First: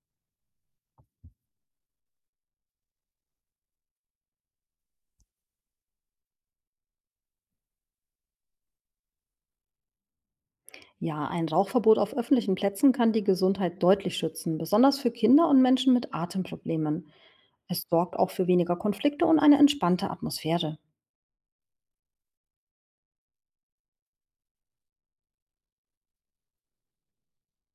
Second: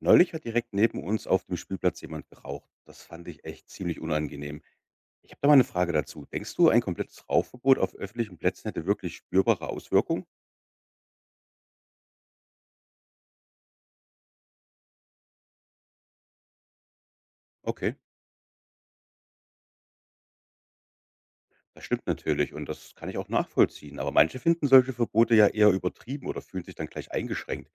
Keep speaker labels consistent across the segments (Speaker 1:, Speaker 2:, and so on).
Speaker 1: Neulich hat direkt neben uns auf dem Spielplatz jemand geraucht. Das fand ich echt ziemlich unangenehm. Ich habe da mal eine Frage dazu. Denkst du, ein komplettes Rauchverbot auf öffentlichen Plätzen hätte wirklich spürbare Auswirkungen?
Speaker 2: Ja, ein Rauchverbot auf öffentlichen Plätzen kann die Gesundheit deutlich schützen, besonders für Kinder und Menschen mit Atemproblemen. Es
Speaker 1: Okay,
Speaker 2: sorgt auch für weniger Konflikte und eine entspannte Atmosphäre.
Speaker 1: das stimmt natürlich und das kann ich auch nachvollziehen. Aber manche finden solche Verbote ja eher übertrieben oder fühlen sich dann gleich eingeschränkt.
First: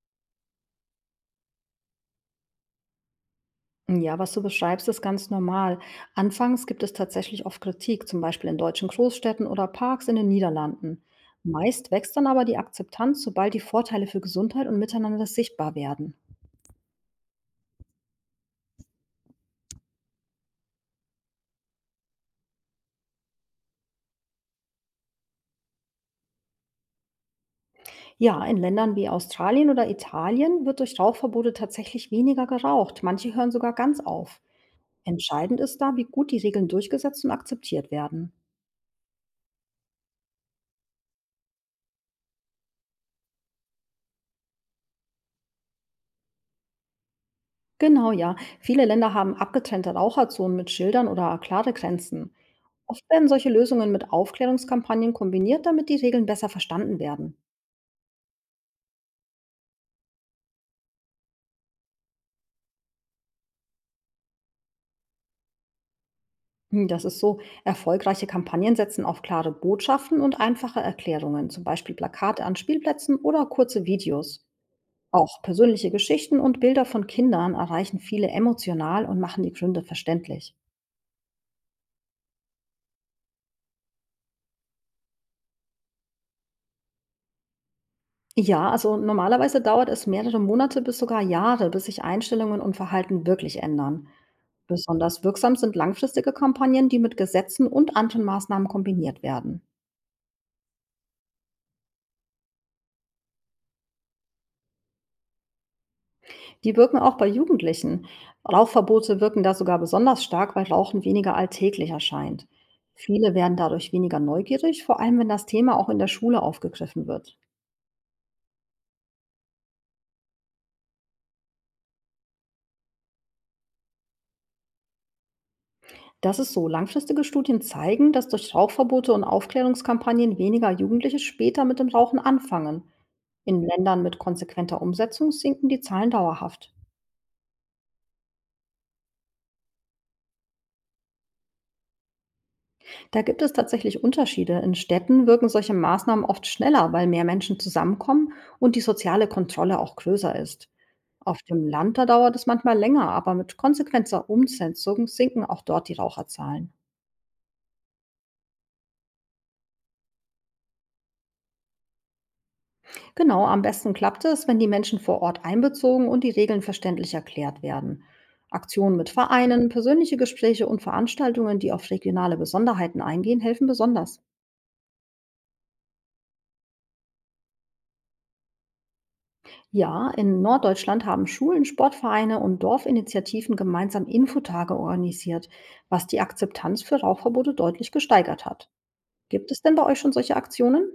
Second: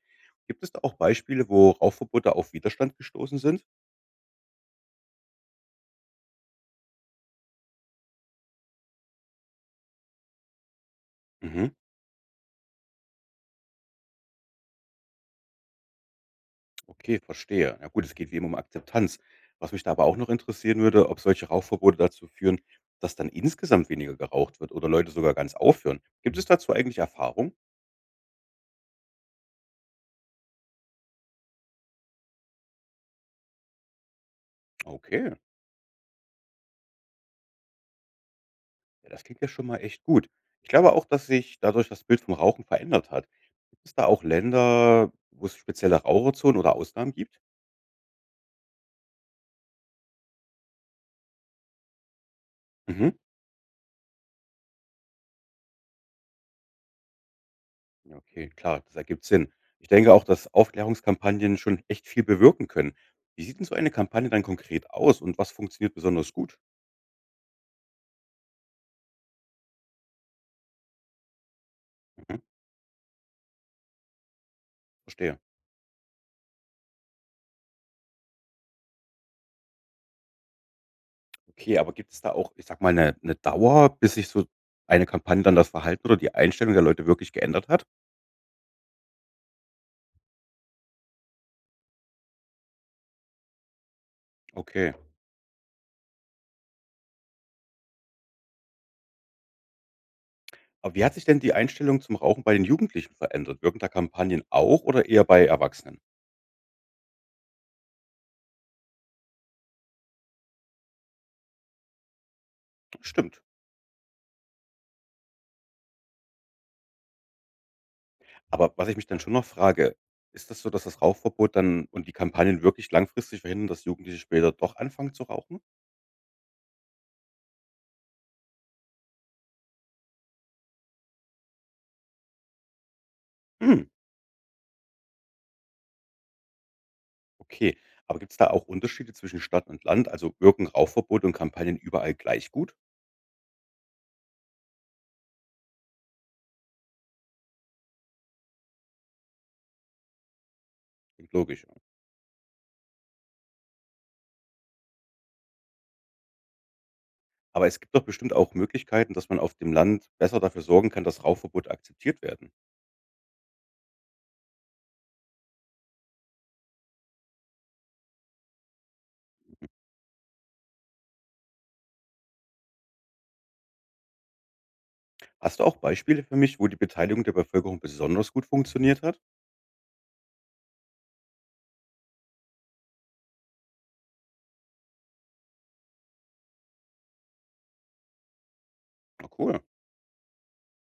Speaker 1: Gibt es da auch Beispiele, wo Rauchverbote auf Widerstand gestoßen sind?
Speaker 2: Ja, was du beschreibst, ist ganz normal. Anfangs gibt es tatsächlich oft Kritik, zum Beispiel in deutschen Großstädten oder Parks in den Niederlanden.
Speaker 1: Mhm.
Speaker 2: Meist wächst dann aber die Akzeptanz, sobald die Vorteile für Gesundheit und Miteinander sichtbar werden.
Speaker 1: Okay, verstehe. Ja gut, es geht wie immer um Akzeptanz. Was mich da aber auch noch interessieren würde, ob solche Rauchverbote dazu führen, dass dann insgesamt weniger geraucht wird oder Leute sogar ganz aufhören. Gibt es dazu eigentlich Erfahrung?
Speaker 2: Ja, in Ländern wie Australien oder Italien wird durch Rauchverbote tatsächlich weniger geraucht. Manche hören sogar ganz auf.
Speaker 1: Okay,
Speaker 2: Entscheidend ist da, wie gut die Regeln durchgesetzt und akzeptiert werden.
Speaker 1: ja, das klingt ja schon mal echt gut. Ich glaube auch, dass sich dadurch das Bild vom Rauchen verändert hat. Gibt es da auch Länder, wo es spezielle Raucherzonen oder Ausnahmen gibt?
Speaker 2: Genau, ja. Viele Länder haben abgetrennte Raucherzonen mit Schildern oder klare Grenzen. Oft
Speaker 1: Mhm.
Speaker 2: werden solche Lösungen mit Aufklärungskampagnen kombiniert, damit die Regeln besser verstanden werden.
Speaker 1: Ja, okay, klar, das ergibt Sinn. Ich denke auch, dass Aufklärungskampagnen schon echt viel bewirken können. Wie sieht denn so eine Kampagne dann konkret aus und was funktioniert besonders gut?
Speaker 2: Hm, Das ist so. Erfolgreiche Kampagnen setzen auf klare Botschaften und einfache Erklärungen, zum Beispiel
Speaker 1: Mhm.
Speaker 2: Plakate an Spielplätzen oder kurze Videos.
Speaker 1: Verstehe.
Speaker 2: Auch persönliche Geschichten und Bilder von Kindern erreichen viele emotional und machen die Gründe verständlich.
Speaker 1: Okay, aber gibt es da auch, ich sag mal, eine Dauer, bis sich so eine Kampagne dann das Verhalten oder die Einstellung der Leute wirklich geändert hat?
Speaker 2: Ja, also normalerweise dauert es mehrere Monate bis sogar Jahre, bis sich Einstellungen und Verhalten wirklich ändern.
Speaker 1: Okay.
Speaker 2: Besonders wirksam sind langfristige Kampagnen, die mit Gesetzen und anderen Maßnahmen kombiniert werden.
Speaker 1: Aber wie hat sich denn die Einstellung zum Rauchen bei den Jugendlichen verändert? Wirken da Kampagnen auch oder eher bei Erwachsenen?
Speaker 2: Die wirken auch bei Jugendlichen. Rauchverbote wirken da sogar besonders stark, weil Rauchen weniger alltäglich erscheint. Viele
Speaker 1: Stimmt.
Speaker 2: werden dadurch weniger neugierig, vor allem wenn das Thema auch in der Schule aufgegriffen wird.
Speaker 1: Aber was ich mich dann schon noch frage, ist das so, dass das Rauchverbot dann und die Kampagnen wirklich langfristig verhindern, dass Jugendliche später doch anfangen zu rauchen?
Speaker 2: Das ist so: Langfristige Studien zeigen, dass durch Rauchverbote und Aufklärungskampagnen weniger Jugendliche später mit dem Rauchen anfangen. In
Speaker 1: Hm,
Speaker 2: Ländern mit konsequenter Umsetzung sinken die Zahlen dauerhaft.
Speaker 1: okay. Aber gibt es da auch Unterschiede zwischen Stadt und Land? Also wirken Rauchverbot und Kampagnen überall gleich gut?
Speaker 2: Da gibt es tatsächlich Unterschiede. In Städten wirken solche Maßnahmen oft schneller, weil mehr Menschen zusammenkommen und die soziale Kontrolle auch größer ist.
Speaker 1: Klingt
Speaker 2: Auf
Speaker 1: logisch.
Speaker 2: dem
Speaker 1: Ja.
Speaker 2: Land, da dauert es manchmal länger, aber mit konsequenter Umsetzung sinken auch dort die Raucherzahlen.
Speaker 1: Aber es gibt doch bestimmt auch Möglichkeiten, dass man auf dem Land besser dafür sorgen kann, dass Rauchverbote akzeptiert werden.
Speaker 2: Genau, am besten klappt es, wenn die Menschen vor Ort einbezogen und die Regeln verständlich erklärt werden. Aktionen mit Vereinen, persönliche Gespräche und Veranstaltungen, die auf regionale Besonderheiten eingehen, helfen besonders.
Speaker 1: Hast du auch Beispiele für mich, wo die Beteiligung der Bevölkerung besonders gut funktioniert hat?
Speaker 2: Ja, in Norddeutschland haben Schulen, Sportvereine und Dorfinitiativen gemeinsam Infotage organisiert, was die Akzeptanz für Rauchverbote deutlich gesteigert hat.
Speaker 1: Na
Speaker 2: Gibt
Speaker 1: cool.
Speaker 2: es denn bei euch schon solche Aktionen?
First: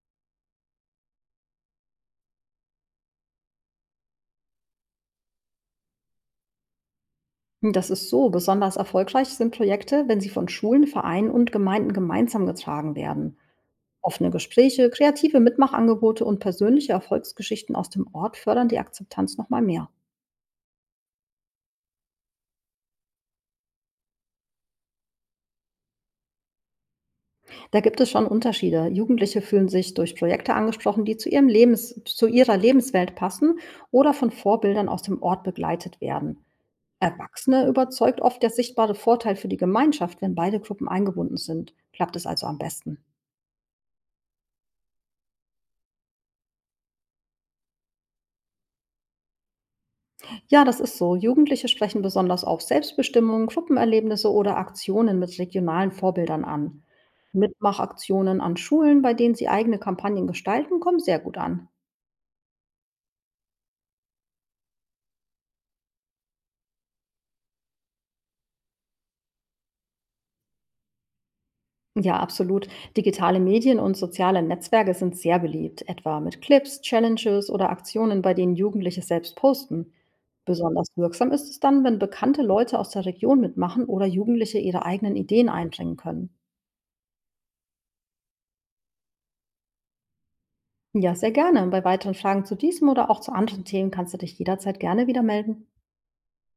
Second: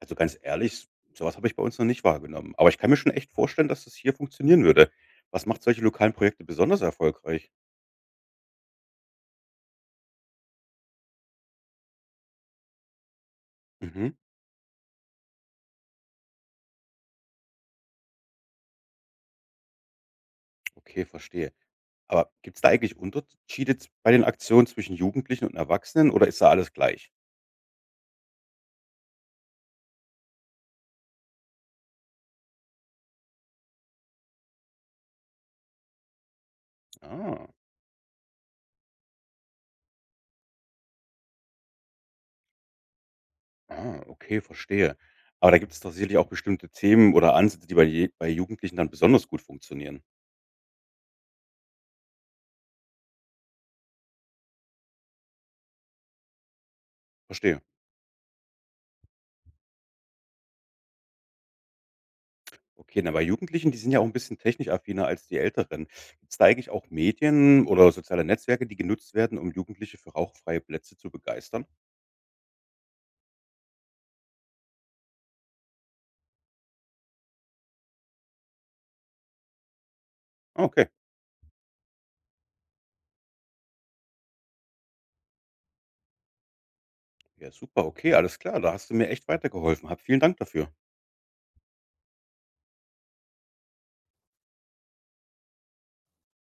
Speaker 1: Also ganz ehrlich, sowas habe ich bei uns noch nicht wahrgenommen. Aber ich kann mir schon echt vorstellen, dass das hier funktionieren würde. Was macht solche lokalen Projekte besonders erfolgreich?
Speaker 2: Das ist so: Besonders erfolgreich sind Projekte, wenn sie von Schulen, Vereinen und Gemeinden gemeinsam getragen werden.
Speaker 1: Mhm.
Speaker 2: Offene Gespräche, kreative Mitmachangebote und persönliche Erfolgsgeschichten aus dem Ort fördern die Akzeptanz nochmal mehr.
Speaker 1: Okay, verstehe. Aber gibt es da eigentlich Unterschiede bei den Aktionen zwischen Jugendlichen und Erwachsenen oder ist da alles gleich?
Speaker 2: Da gibt es schon Unterschiede. Jugendliche fühlen sich durch Projekte angesprochen, die zu ihrem Lebens zu ihrer Lebenswelt passen oder von Vorbildern aus dem Ort begleitet werden.
Speaker 1: Ah.
Speaker 2: Erwachsene überzeugt oft der sichtbare Vorteil für die Gemeinschaft. Wenn beide Gruppen eingebunden sind, klappt es also am besten.
Speaker 1: Ah, okay, verstehe. Aber da gibt's doch sicherlich auch bestimmte Themen oder Ansätze, die bei Jugendlichen dann besonders gut funktionieren.
Speaker 2: Ja, das ist so: Jugendliche sprechen besonders auf Selbstbestimmung, Gruppenerlebnisse oder Aktionen mit regionalen Vorbildern an.
Speaker 1: Verstehe.
Speaker 2: Mitmachaktionen an Schulen, bei denen sie eigene Kampagnen gestalten, kommen sehr gut an.
Speaker 1: Okay, na, bei Jugendlichen, die sind ja auch ein bisschen technikaffiner als die Älteren. Gibt's da eigentlich auch Medien oder soziale Netzwerke, die genutzt werden, um Jugendliche für rauchfreie Plätze zu begeistern?
Speaker 2: Ja, absolut. Digitale Medien und soziale Netzwerke sind sehr beliebt, etwa mit Clips, Challenges oder Aktionen, bei denen Jugendliche selbst posten.
Speaker 1: Ah,
Speaker 2: Besonders
Speaker 1: okay.
Speaker 2: wirksam ist es dann, wenn bekannte Leute aus der Region mitmachen oder Jugendliche ihre eigenen Ideen einbringen können.
Speaker 1: Ja, super, okay, alles klar. Da hast du mir echt weitergeholfen. Hab vielen Dank dafür.
Speaker 2: Ja, sehr gerne. Bei weiteren Fragen zu diesem oder auch zu anderen Themen kannst du dich jederzeit gerne wieder melden.